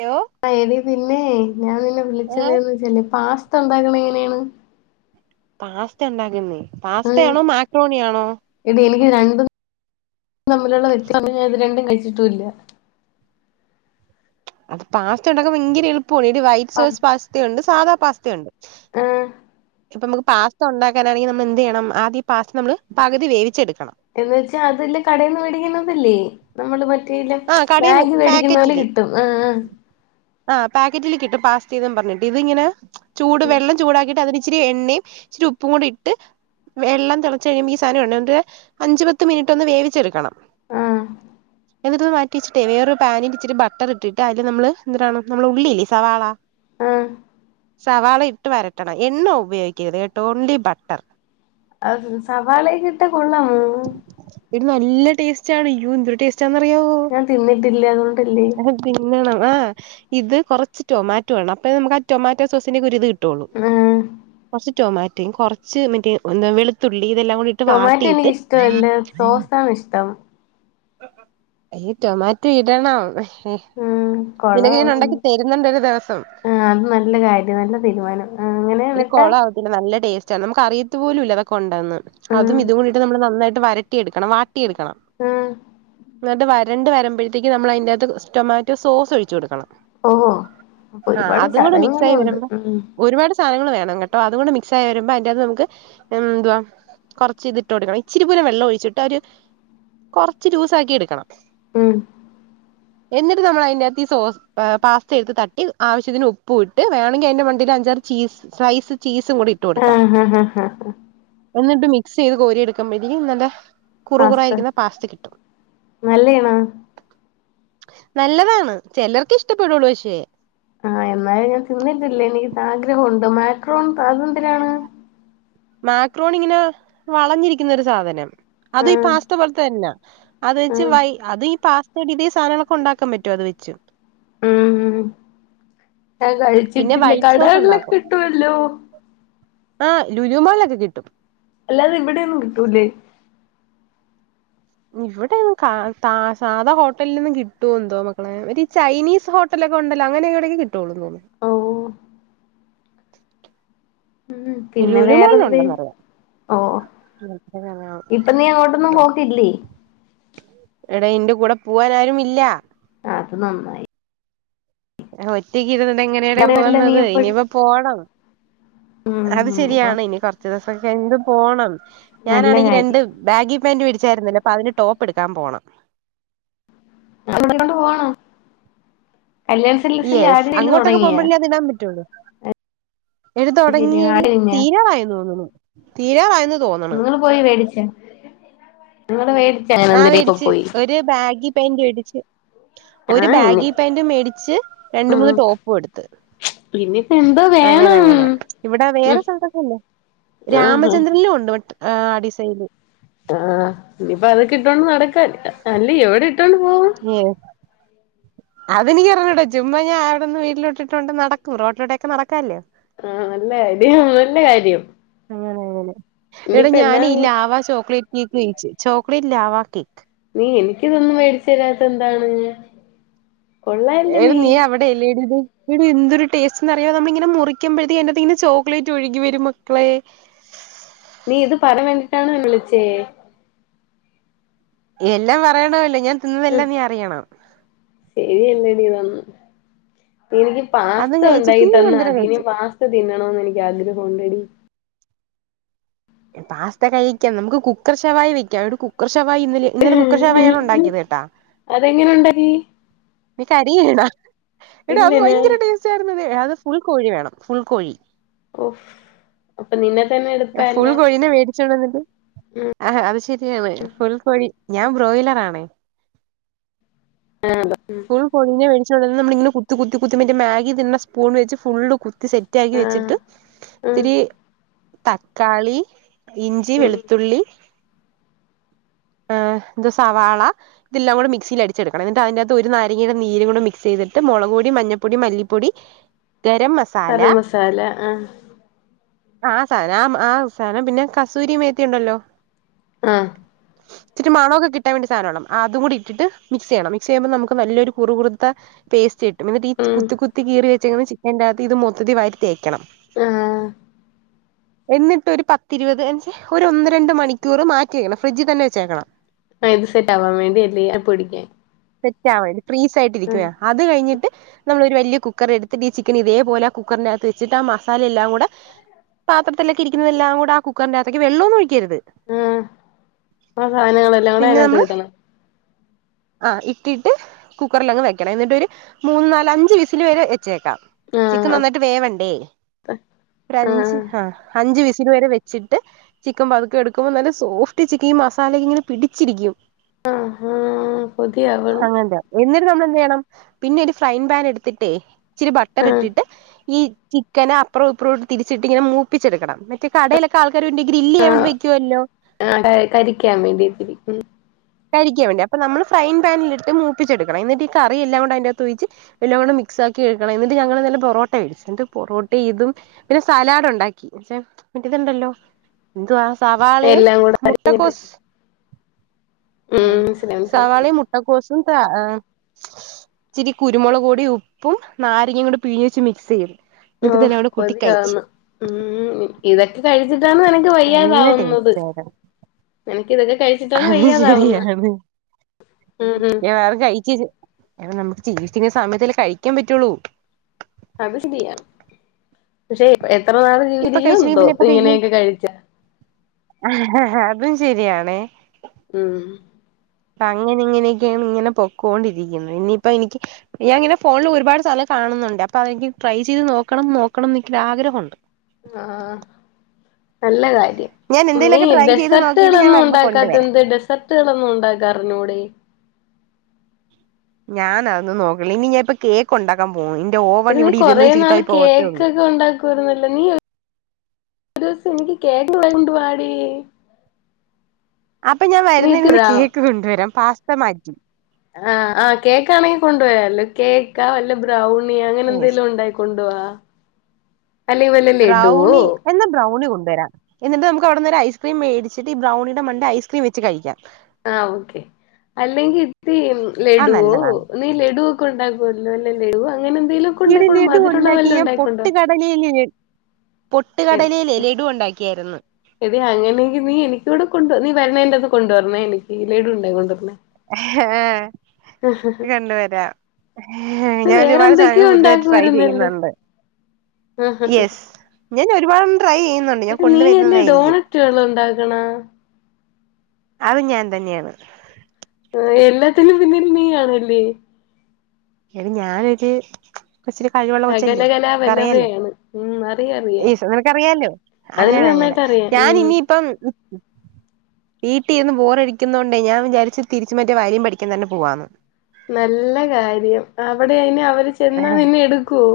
Hello ആ എടി പിന്നേ ഞാൻ നിന്നെ ഏഹ് വിളിച്ചെതെന്തിനാന്വെച്ചാല് പാസ്ത ഇണ്ടാക്ക്ണ്തങ്ങനേണ്? പാസ്ത ഇണ്ടാക്കുന്നെ പാസ്തയാണോ മാക്രോണിയാണോ? എടീ എനിക്ക് രണ്ടും തമ്മില്ള്ള വ്യത്യാസം ത് രണ്ടും കഴിച്ചിട്ടുംല്ല്യ. അത് പാസ്തണ്ടാക്കാൻ ഭയങ്കര എളുപ്പാണ്, ടിവൈ ആ സുസ്പാസ്തയുണ്ട് സാദാ പാസ്തയുണ്ട്. ആ ഇപ്പൊ നമുക്ക് പാസ്ഥ ഉണ്ടാക്കാനാണെങ്കി നമ്മളെന്തെയ്യണം ആദ്യം ഈ പാസ്ത നമ്മള് പകുതി വേവിച്ചെട്ക്കണം. എന്നു വെച്ചാ അതല്ലെ കടേന്ന് വേടിക്ക്ണതല്ലേ. നമ്മള് മറ്റേ ല്ല ആഹ് കടയിന്ന് മാഗ്ഗി മേടിക്കുംന്ന പോലെ പാക്കറ്റില് കിട്ടും ആഹ് ആഹ്. ആഹ് പാക്കറ്റില് കിട്ടും പാസ്തീന്ന് പർഞ്ഞിട്ട് ഇത് ഇങ്ങനെ ചൂട് വെള്ളം ചൂടാക്കിയിട്ട് അതി ഇച്ചിരി എണ്ണേം ഇച്ചിരി ഉപ്പും കൂടിട്ട്. വെള്ളം തെളച്ച് കഴിയുമ്പോ ഈ സാധനം എണ്ണ ട്ട് അഞ്ച്പത്ത് മിൻറ്റൊന്ന് വേവിച്ചെട്ക്കണം. ആഹ്. എന്നിട്ടത് മാറ്റിവെച്ചിട്ടേ വേറൊരു പാനില് ഇിച്ചിരിബട്ടർ ഇട്ടിട്ട് അതില് നമ്മള് എന്താരാണ് നമ്മളെ ഉള്ളില്ലേ സവാള. ആഹ്. സവാളയിട്ട് വരട്ടണം എണ്ണ ഉപയോഗിക്കരുത് കേട്ടോ ഓൺലി ബട്ടർ. ആഹ് സവാളെയെക്കെയിട്ടാ കൊള്ളാമോ? എടി നല്ല ടേസ്റ്റാണ് യ്യോ എന്തൊരു ടേസ് റ്റാന്നറിയാവോ. ഞാ തിന്നിട്ടില്ല അതോണ്ടല്ലേ തിന്നണം ആഹ് ഇത് കൊർച്ച് ടൊമാറ്റോ വേണം അപ്പയെ നമുക്കാ ടൊമാറ്റോ സോസിന്റൊക്കെയൊരിത് കി ട്ടൊളളു, ആ കൊർച്ച് ടൊമാറ്റേം, കൊർച്ച് മറ്റേ ന്താ വെളുത്തുള്ളി ഇതെല്ലാം കൂടിട്ട് വാട്ടിയിട്ട്. ണായിഷ്ടം. എടീ ടൊമാറ്റോയിടണം ഉം നിനക്ക് ഞാനൊണ്ടാക്കി തരുന്നുണ്ടൊരു ദിവസം ആ അത് നല്ല കാര്യം നല്ല തീരുമാനം ആ അങ്ങനെയെന്നിട്ട് പിന്ന നല്ല ടേസ്റ്റ നമുക്കറിയത്ത് പോലുല്ല അതൊക്കെ ഉണ്ടന്ന് ആഹ് അതും ഇതും കൂടിയിട്ട് നമ്മള് നന്നായിട്ട് വരട്ടിയെടുക്കണം വാട്ടി യെടുക്കണം മ് എന്നിട്ട് വരണ്ട് വരുമ്പഴത്തേക്കും നമ്മളയ്ന്റകത്ത് ടൊമാറ്റോ സോസൊഴിച്ചു കൊടുക്കണം ഓഹോ അപ്പൊ ആഹ് ഒരുപാട് അതൂടെ മിക്സായി ചടങ്ങുകളുണ്ട് വരുമ്പോ ഉം ഒരുപാട് സാ ധനങ്ങള് വേണം കേട്ടോ അതും കൂടെ മിക്സായി വരുമ്പോ അയ്ന്റാത്ത് നമക്ക് എന്തുവാ കുറച്ച് ഇത്ട്ട് കൊടുക്കണം ഇച്ചിരി പോരും വെള്ളൊഴിച്ചിട്ട് ഒരു കൊറച്ച് ജൂസാക്കിയെടുക്കണം ഉം എന്നിട്ട് നമ്മളയ്ന്റകത്ത് ഈ സോസ് പാസ്തയെട്ത്ത് തട്ടി ആവശ്യത്തിന് ഉപ്പു ട്ട് വേണെങ്കി അയ്ന്റെ മണ്ടേല് അഞ്ചാറ് ചീസ് സ്ലൈസ് ചീസു കൂടിയിട്ട് കൊടുക്കാ ആഹ് ആഹ് ആഹ് ആഹ് എന്നിട്ട് മിക്സെയ്ത് കോരിയെടുക്കുമ്പോഴ്‌ത്തേക്കിനും നല്ല കുറു പാസ്ത കുറായിരിക്കുന്ന പാസ്ത കിട്ടും നല്ലയാണാ? നല്ലതാണ് ചെലർക്ക് ഇഷ്ടപ്പെടുള്ളൂ പക്ഷേ ആഹ് എന്നാലും ഞാൻ തിന്നിട്ടില്ല എനിക്കാഗ്രഹവുണ്ട് മാക്രോൺ അതെന്തിനാണ്? മാക്രോണിങ്ങനെ വളഞ്ഞിരിക്കുന്നൊരു സാധനം അത് ഈ ആഹ് പാസ്ത പോലത്തന്നെയാ അത് വെച്ച് ആഹ് വൈ അതീ പാസ്തയിട്ടിട്ട് ഈ സധനങ്ങളൊക്കെണ്ടാക്കാൻ പറ്റും അത് വെച്ച് ഇല്ല ഞാൻ പിന്നെ കഴിച്ചിട്ടില്ല വൈറ്റ് സോസ് കടകൾലൊക്കെ കിട്ടുവല്ലോ ആഹ് ലുലു മാളിലൊക്കെ കിട്ടും അല്ലാതെയിവിടെയൊന്നും കിട്ടൂല്ലേ? ഇവിടെയൊന്ന് കാ താ സാദ ഹോട്ടലിലൊന്നു കിട്ടുവൊയെന്തോ മക്കളെ ഒരു ചൈനീസ് ഹോ ട്ടലൊക്കെ ഒണ്ടല്ലോ അങ്ങനെവിടെങ്കി കിട്ടൊള്ളു തോന്നുണ് ഓഹ് ഉം പിന്നെ വേറെന്ത്? ലുലുമാളിലുണ്ടെന്നറിയാം ഓ ഇപ്പൊ നീ അങ്ങോട്ടൊന്നും പോക്കില്ലേ? എട്ടാ ഇന്റെ കൂടെ പോവാനാരുമില്ല ആ അത് നന്നായി ഒറ്റയ്ക്കിരുന്നോണ്ട് എങ്ങനെയാടെ അവിടെയല്ലേ നീ പോവുന്നത് എപ്പോഴും ഇനിയിപ്പ പോണം ഉം അത് ഉം ഇപ്പൊ ശരിയാണ് ഇനി കൊറച്ച് ദിവസൊക്കെ കഴിഞ്ട്ട് പോണം നല്ല ഞാനാണെങ്കി രണ്ട് കാര്യം ബാഗി പാന്റ് വേടിച്ചായിരുന്നല്ലേ? അപ്പ അതിന് ടോപ്പെടുക്കാൻ പോണം വിടെ കൊണ്ട് പോണം കല്യാൺ സിൽക്സിൽ ആടി സെയില് തൊടങ്ങിയോ? അതിടാൻ പറ്റോള്ളു എടീ‌ ശരി തെടങ്ങിയടി ആടെ കഴിഞ്ഞാ തീരാറായന്ന് തോന്നണ് തീരാറായന്ന് തോന്നണ് നിങ്ങള് പോയി മേടിച്ച ആ വേടിച്ച് ഒരു ബാഗി പെന്റ് വേടിച്ച്. ഒരു ആഹ് ഇനി ബാഗി പാന്റും മേടിച്ച് രണ്ട് മൂന്ന് ഉം ടോപ്പും എടുത്ത്. ഇനിയിപ്പോ എന്തോ വേണം അങ്ങനങ്ങനെ ഇവിടെ ഉം വേറെ സൽതൊക്കെല്ലേ ആഹ് രാമചന്ദ്രിലും ഉണ്ട് വട്ട്. ആഹ് ഡിസൈന്. ആഹ് ഇനിയിപ്പോ അതൊക്കെ ഇട്ടോണ്ട് നടക്കാൻ അല്ല എവിടെ ഇട്ടോണ്ട് പോവും ഏഹ് അതെനിക്കർഞ്ഞുട ചുമ്മാ ഞാ അവിടുന്ന് വീട്ടിലോട്ടിട്ടോണ്ട് നടക്ക റോട്ടിലോടൊക്കെ നടക്കാല്ലോ? ആഹ നല്ല കാര്യം നല്ല കാര്യം. അങ്ങനെ അങ്ങനെ എടാ ഇനിയിപ്പോ ഞാൻ ഈ എന്നാണ് ലാവാ ചോക്ലേറ്റ് കേക്ക് കഴിച്ചു ചോക്ലേറ്റ് ലവാ കേക്ക്. നീ എനിക്കിതൊന്നും മേടിച്ച് തരാതെന്താണ്. എല്ലേലു നീ അവിടെ ടെലിടെ എടി എന്തൊരു ടേസ്റ്റ് എന്നറിയ നമ്മളിങ്ങനെ മുറിക്കുമ്പോഴത്തേക്ക് അയ്ന്റത്തിങ്ങനെ ചോക്ലേറ്റ് ഒഴുകിവരും മക്കളെ. നീ ഇത് പറയാൻ വേണ്ടിയിട്ടാണോ എന്നെ വിളിച്ചേ? എല്ലാം പറയണല്ലോ ഞാൻ തിന്നുന്നതെല്ലാം നീ അറിയണം. ശരിയെല്ലടി ഇതൊന്നു എനിക്ക് അതും പാസ്ത കഴിച്ചു ഒണ്ടാക്കി പിന്നെ തന്നു ചന്തര അതിന് കഴിച്ചു പാസ്ത തിന്നണോന്ന് എനിക്ക് ആഗ്രഹം ഒണ്ടെടി. പാസ്ത കഴിക്കാം നമുക്ക് കുക്കർ ഷവായി വെയ്ക്കാം ഒരു കുക്കർ ഷവായി ഇന്നലെ ഇന്നലെ കുക്കർ ഷവായിയാണ് ഉണ്ടാക്കിയത് കേട്ടാ അതെങ്ങനുണ്ടാക്കീ നീ കരിയാരുന്നോ എടീ അത് ഇല്ലന ഭയങ്കര ടേസ്റ്റാരുന്നെടീ അത് ഫുൾ കോഴി വേണം ഫുൾ കോഴി. ഓഹ് അപ്പൊ നിന്നെ തന്നെ എടുക്കാല്ലേ? ആഹ് അത് ശെരിയാവുവേല ഫുൾ കോഴി ഞാൻ ബ്രോയ്ലറാണേ വേദനയുണ്ടോ ഫുൾ കോഴീനെ മേടിച്ചോണ്ട്ന്ന കുത്തി കുത്തി കുത്തി മറ്റേ മാഗി തിന്നണ സ്പൂണ് വെച്ച് ഫുള്ള് കു ത്തി സെറ്റാക്കി ആഹ് വെച്ചിട്ട് ഉം ഇത്തിരി തക്കാളി. ഇഞ്ചി, ഉം വെളുത്തുള്ളി ആഹ് ഇത് സവാള ഇതെല്ലാം കൂടി മിക്സീൽ അടിച്ചെടുക്കണം എന്നിട്ട് അതിന്റെ അകത് ത്തൊരു നാരങ്ങയുടെ നീരും മിക്സ് ചെയ്തിട്ട് മൊളകുപൊടി, മഞ്ഞപ്പൊടി, മല്ലിപ്പൊടി, ഗരംമ കറി മസാല ആഹ് ആഹ് ആ സാധനം ആഹ് ആ സാധനം പിന്നെ കസൂരി മേത്തിയുണ്ടല്ലോ ആഹ് ഇച്ചിരി മണൊക്കെ കിട്ടാൻ വേണ്ടി സാധനടണം അതീം കൂടി ഇട്ടിട്ട് മിക്സ് ചെയ്യണം മിക്സ് ചെയ്യുമ്പോ നമുക്ക് നല്ലൊരു കുറു കുറുത്ത പേസ്റ്റ് കിട്ടും എന്നിട്ടീ ഉം കുത്തികു ത്തി കീറി വെച്ചേക്കുന്ന ചിക്കൻ്റാത്ത് ഇത് മൊത്തത്തി വാരി തേയ്ക്കണം. ആഹ് എന്നിട്ട് ഒരു പത്തിരുപത് അഞ്ച് ഒരു ഒന്ന് രണ്ട് മണിക്കൂറ് മാറ്റിവയ്ക്കണം ഫ്രിഡ്ജിൽ തന്നെ വെച്ചേക്കണം. ആഹ് ഇത് സെറ്റാവാൻ വേണ്ടി അല്ലേ പൊടിക്കാൻ സെറ്റവാൻ ഫ്രീസ് ആയിട്ടിരിക്കുവേ അത് കഴിഞ്ഞിട്ട്. നമ്മളൊരു വലിയ കുക്കറെടുത്തിട്ട് ഈ ചിക്കൻ ഇതേപോലെ ആ കുക്കറിന്റാത്ത് വെച്ചിട്ട് ആ മസാലയെല്ലാം കൂടെ പാത്രത്തിലൊക്കെ ഇരിക്കുന്നതെല്ലാം കൂടെ ആ കുക്കറിന്റാത്തേക്ക് വെള്ളൊന്നും ഒഴിക്കരുത്. ആഹ് ആ സാധനങ്ങളെല്ലാം കൂടെ അതിനാത്തോട്ടിടണം. ആഹ് ഇട്ടിട്ട് കുക്കറിലങ്ങ് വെയ്ക്കണം എന്നിട്ടൊരു മൂന്ന് നാല് അഞ്ച് വിസില് വരെ വെച്ചേക്കാം ചിക്കൻ ആഹ് നന്നായിട്ട് വേവണ്ടേ ഒരഞ്ച് ആഹ് ഹാ അഞ്ച് അഞ്ച് വിസില് വരെ വെച്ചിട്ട്. ചിക്കൻ പതുക്കെ എടുക്കുമ്പൊ നല്ല സോഫ്റ്റ് ചിക്കൻ ഈ മസാല ഇങ്ങനെ പിടിച്ചിരിക്കും. ആഹ് ഹാ അങ്ങനത്തെയാ എന്നിട്ട് നമ്മൾ എന്ത് ചെയ്യണം പിന്നെയൊരു ഫ്രയിംഗ് പാൻ എടുത്തിട്ടേ ഇച്ചിരി ബട്ടർ ആഹ് ഇട്ടിട്ട് ഈ ചിക്കനെ അപ്പുറോം ഇപ്പറോം ഇട്ട് തിരിച്ചിട്ട് ഇങ്ങനെ മൂപ്പിച്ചെടുക്കണം ഈ കടേലൊക്കെ ആൾക്കാരൊണ്ട് ഈ ഗ്രില്ല് ചെയ്യാൻ വേണ്ടി ആഹ് വെയ്ക്കുവല്ലോ ആഹ് കരി കരിക്കാൻ വേണ്ടീട്ട് ഉം കരിക്കാ വേണ്ടിയെ അപ്പം നമ്മള് ഫ്രയിംഗ് പാനിലിട്ട് മൂപ്പിച്ചെടുക്കണം എന്നിട്ട് ഈ കറിയെല്ലാം കൂട് അതിന്റാത്തൊഴിച്ച് എല്ലാം കൂടെ മിക്സാക്കി എടുക്കണം എന്നിട്ട് ഞങ്ങളിന്നലെ പൊറോട്ട മേടിച്ചു ഇന്നിട്ട് പൊറോട്ടേം ഇതും പിന്നെ സലാഡൊണ്ടാക്കി പക്ഷെ മറ്റെ ഇതൊണ്ടല്ലോ എന്തുവാണ് സവാളയും എല്ലാം കൂടെ അരിഞ്ഞിട്ട് മുട്ടക്കോസ് ഉം ആഹ് മനസ്സിലായി മനസ്സിലായി സവാളയും മുട്ടക്കോസും ത ആഹ് ഇച്ചിരി കുരുമുളക്പൊടിയും ഉപ്പും നാരങ്ങയും കൂടി പിഴിഞ്ഞേച്ച് മിക്സ് ചെയ്തു ഓഹ് എന്നിട്ടിതെല്ലാ കൂട്ടി കഴിച്ചു കൊതിയാവുന്നു ഉം ഇതൊക്കെ കഴിച്ചിട്ടാണ് നിനക്ക് നല്ല വയ്യാതാവുന്നത് ടേസ്റ്റ് ആയിരുന്നു നിനക്കിതൊക്കെ കഴിച്ചിട്ടാണ് വയ്യ ശെരിയാണ് ഉം വേറെ കഴിച്ച അങ്ങനെ നമുക്ക് ജീവിച്ചിരിക്കുന്ന സമയത്തല്ലേ കഴിക്കാൻ പറ്റുവൊള്ളൂ അത് ശെരിയാ പക്ഷെ എത്ര നാള് ഇപ്പൊ ജീവിച്ചിരിക്കുവോ കഴിച്ചില്ലെങ്കിൽ എന്തോ പിന്നെ ഇങ്ങനെയൊക്കെ കഴിച്ചാ ആഹ് അതും ശെരിയാണേ ഉം അപ്പൊ അങ്ങനിങ്ങനെയൊക്കെയാണ് ഇങ്ങനെ പൊക്കോണ്ടിരിക്കുന്നെ ഇനിയിപ്പൊ എനിക്ക് ഞാനിങ്ങനെ ഫോണില് ഒരുപാട് സാധനങ്ങള് കാണുന്നുണ്ട് അപ്പൊ അതെനിക്ക് ട്രൈ ചെയ്ത് നോക്കണം നോക്കണം ന്നെനിക്ക് ഒരാഗ്രഹവൊണ്ട് ആഹ് നല്ല കാര്യം ഞാൻ നീ എന്തേലുമൊക്കെ ട്രൈ ചെയ്ത് നോക്കിയിട്ട് ഞാൻ ഡെസർട്ടുകളൊന്നും വരുമ്പോ കൊണ്ടുവരാം ഉണ്ടാക്കാത്തതെന്ത് ഡെസർട്ടുകളൊന്നും ഉണ്ടാക്കാ അറിഞ്ഞൂടെ ഞാൻ അതൊന്നു നോക്കില്ല ഇനി ഞാൻ ഇപ്പ കേക്ക് ഉണ്ടാക്കാൻ പോവ ഇന്റെ എടി ഓവൻ നീ ഇവിടെ കൊറേ ഇരുന്ന് നാള് ചീത്തായി പോവത്തേ ഉള്ളൂ കേക്കൊക്കെ [unintelligible] നീ ദിവസം എനിക്ക് കേക്ക് കൊണ്ട് വാടീ അപ്പൊ ഞാൻ നീ വരുന്നതിനിന്ന് തരാവോ കേക്ക് കൊണ്ടുവരാം പാസ്ത മാറ്റി ആഹ് ആഹ് കേക്കാണെങ്കിൽ കൊണ്ടു വരാല്ലോ കേക്കാ വല്ല ബ്രൗൺ ണ്ണി അങ്ങനെ യെസ് എന്തെലും ഉണ്ടാക്കി കൊണ്ട് വാ ബ്രൗണി എന്നാ ബ്രൗണി കൊണ്ടുവരാ എന്നിട്ട നമുക്ക് അവട്ന്ന് ഒരു ഐസ്ക്രീം മേടിച്ചിട്ട് ഇ ബ്രൗണിയുടെ മണ്ടെ ഐസ്ക്രീം വെച്ച് കഴിക്കാ ആഹ് ഓക്കെ അല്ലെങ്കിൽ [unintelligible] അത് ലഡുവോ നല്ലതാണ് നീ ലഡുവൊക്കെണ്ടാക്കുവല്ലോ വല്ല ലഡു വോ അങ്ങനെന്തലു ഒക്കെ ഉണ്ടാക്കോണ്ടോ മധുരള്ള വല്ല ഉണ്ടാക്കോണ്ടുവാ [unintelligible] പൊട്ട് കടലയില് ലഡു ഉണ്ടാക്കിയായിര്ന്നു എടീ അങ്ങനെങ്കി നീ എനിക്കൂടെ കൊണ്ട് വാ നീ വര്ണേന്റെ അന്ന് കൊണ്ടുവര്ണേ എനിക്ക് ലഡും ഉണ്ടായി കൊണ്ടുവര്ണേ ഹേ കൊണ്ടുവരാം നീ ഞാൻ വേറെ ഒരുപാട് എന്തൊക്കെയോ സാധനം പുതുതായിട്ട് ട്രൈ ഉണ്ടാക്കുവായിരുന്നല്ലോ ചെയ്യുന്നുണ്ട് യെസ് [inaudible] ഞാൻ ഒരുപാട് ട്രൈയ് ചെയ്യുന്നുണ്ട് ഞാൻ നീയല്ലേ കൊണ്ടുവരുന്നതായിരിക്കും ഡോണറ്റുകള് ഉണ്ടാക്കണെ അത് ഞാൻ തന്നെയാണ് ആഹ് എല്ലാത്തിനും പിന്നിൽ നീ ആണല്ലേ [unintelligible] കൊച്ചിരി കഴിവുള്ള കൊച്ചല്ലേ ക്കറിയാല്ലേ സകലകലാവല്ലഭയാണ് ഉം അറിയാം ഈ അറിയാം നിനക്കറിയാലോ അങ്ങനെ അതെനിക്ക് അങ്ങനെ നന്നായിട്ട് അറിയാം ഞാൻ ഉം ഇനിയിപ്പം വീട്ടിരുന്ന് ബോറടിക്കുന്നോണ്ടേ ഞാൻ വിചാരിച്ച് തിരിച്ച് മറ്റേ വയലിൻ പഠിക്കാൻ തന്നെ പോവാന്ന് നല്ല കാര്യം അവിടെ അയിന് അവര് ചെന്നാ നിന്നെ എടുക്കുവോ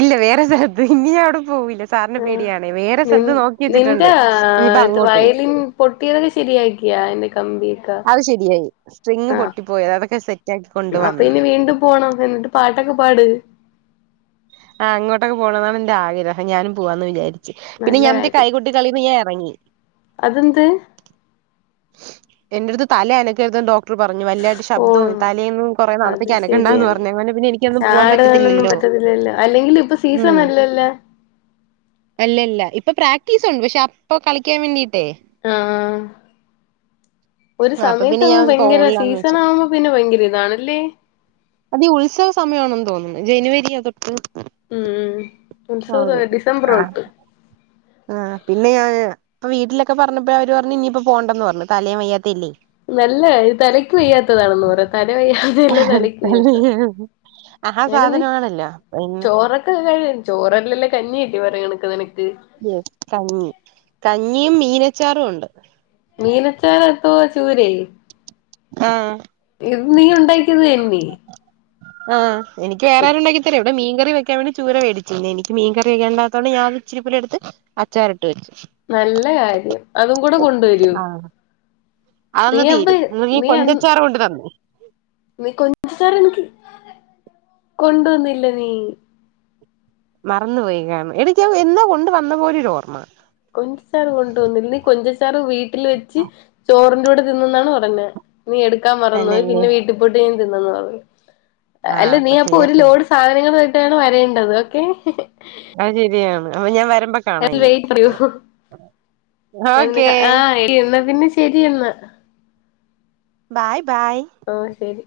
ഇല്ല വേറെ സ്ഥലത്ത് ഇനി ഞൻ അവിടെ പോവൂല്ല സാറിന് ആ പേടിയാണ് വേറെ നി സ്ഥലത്ത് നോക്കി നിന്റെ വച്ചിട്ടുണ്ട് ഇനിയിപ്പ ആ, ഇത് അങ്ങോട്ട് പോവും വയലിൻ പൊട്ടിയതൊക്കെ ശരിയക്കിയോ അയ്ന്റെ കമ്പി അത് ശരിയായി സ്ട്രിങ്ങ് പൊട്ടിപ്പോയത് അതൊക്കെ സെറ്റാക്കി കൊണ്ട് അപ്പൊ വന്നു ഇനി വീണ്ടും പോണം എന്നിട്ട് പാട്ടൊക്കെ പാട് ആഹ് അങ്ങോട്ടൊക്കെ പോണതാണ് എന്റെ ആഗ്രഹം ഞാനും പോവാന്ന് വിചാരിച്ചു പിന്നെ നല്ല മറ്റെ കാര്യം കൈകുട്ടി കളിന്ന് ഞാൻ എറങ്ങി അതെന്ത് എന്റെ അടുത്ത് തല അനക്കരുത് ന്ന് ഡോ പറഞ്ഞു വല്ല ഓ ശബ്ദവും തലേന്നും കൊറേ അത് നാളത്തേക്കാനങ്ങണ്ടന്ന് ശരിയാണ് പറഞ്ഞു അങ്ങനെ പിന്നെ എനിക്കന്ന് പോവാൻ പറ്റത്തില്ലല്ലോ [unintelligible] അല്ലെങ്കിലും ഇപ്പൊ സീസൺ അല്ലല്ലാ അല്ലല്ല ഇപ്പൊ പ്രാക്ടീസ് ഉണ്ട് പക്ഷെ അപ്പൊ കളിക്കാൻ വേണ്ടിട്ടേ ആഹ് ഒരു അപ്പൊ പിന്നെ സമയത്തങ്ങ് ഞാൻ ഭയങ്കര പോണില്ലാന്ന് സീസൺ വെച്ചു ആവുമ്പോ പിന്നെ ഭയങ്കര ഇതാണ്ല്ലേ അത് ഉത്സവ സമയ ആണെന്ന് തോന്നുന്നു ജനുവരി അ തൊട്ട് ഉം ഉത്സവ [unintelligible] ഡിസംബർ ആഹ് തൊട്ട് ആഹ് പിന്നെ ഞാൻ ഇപ്പൊ വീട്ടിലൊക്കെ പറഞ്ഞപ്പോ അവര് പറഞ്ഞു ഇനിയിപ്പോ പോണ്ടന്ന് പറഞ്ഞു തലേയും വയ്യാത്തെല്ലേ നല്ല ഇത് തലയ്ക്ക് വയ്യാത്തതാണെന്ന് പറയാ തല വയ്യാ [unintelligible] ആ അങ്ങനെ നീ സാധനമാണല്ലോ പിന്നെ ചോറ കഴിയ ചോറല്ലല്ല കഞ്ഞി അല്ലെ പറയ്ണേട്ടത് [unintelligible] കഞ്ഞി കഞ്ഞിയും മീനച്ചാറും ഉണ്ട് മീനച്ചാര എത്ത ചൂരേ ആഹ് ഇത് നീ ഉണ്ടാക്കിയത് അല്ലേ ആഹ് എനിക്ക് വേറെ ആരുണ്ടാക്കി തരും ഇവ്ടെ മീൻറി വെക്കൻ വേണ്ട ചരേടിച്ചിേ എനി മീൻറി വെേണ്ടാത്തോ ഞൻ ഇച്ചിരിപ്പൂ എടുത്ത് അച്ചാറീട്ട് വെച്ചു നല്ല കാര്യം അതും കൂടെ കൊണ്ടുവരു അതന്ന് തീരും ഇ കൊഞ്ചച്ചാറ് കൊണ്ട് തന്നു നീ കൊഞ്ചസരം എനിക്ക് കൊണ്ടുവന്നില്ല നീ മറന്നു പോയികാണ് എടിക്ക എന്നാ കൊണ്ട വന്ന പോലൊരു ഓർമ്മ കൊഞ്ചച്ചാറ് കൊണ്ട പോോന്ന നീ കൊഞ്ചച്ചാറ് വീട്ടിൽ വെച്ച് ചോറിന്റെറെ കൂടെ തിന്നന്നാണ് പറഞ്ഞ നീ എടുക്കാൻ മറന്നു തന്നെയല്ലേ പിന്നെ വീട്ടിൽപൊട്ട് നീൻ തിന്നന്ന് പറഞ്ഞു ആഹ് അല്ല നീ അപ്പൊ ഒരു തീർന്ന് കാണും. ലോഡ് സാധനങ്ങളായിട്ടാണ് വരേണ്ടത് ഓക്കെ അത് ശരിയാണ് അപ്പൊ ഞാൻ വരുമ്പോ കാണാ അതിൽ ഇനി ഞ ഓക്കേ ആ എന്ന പിന്നെ ശരി എന്ന ബായ് ബൈ ഓഹ് ശരി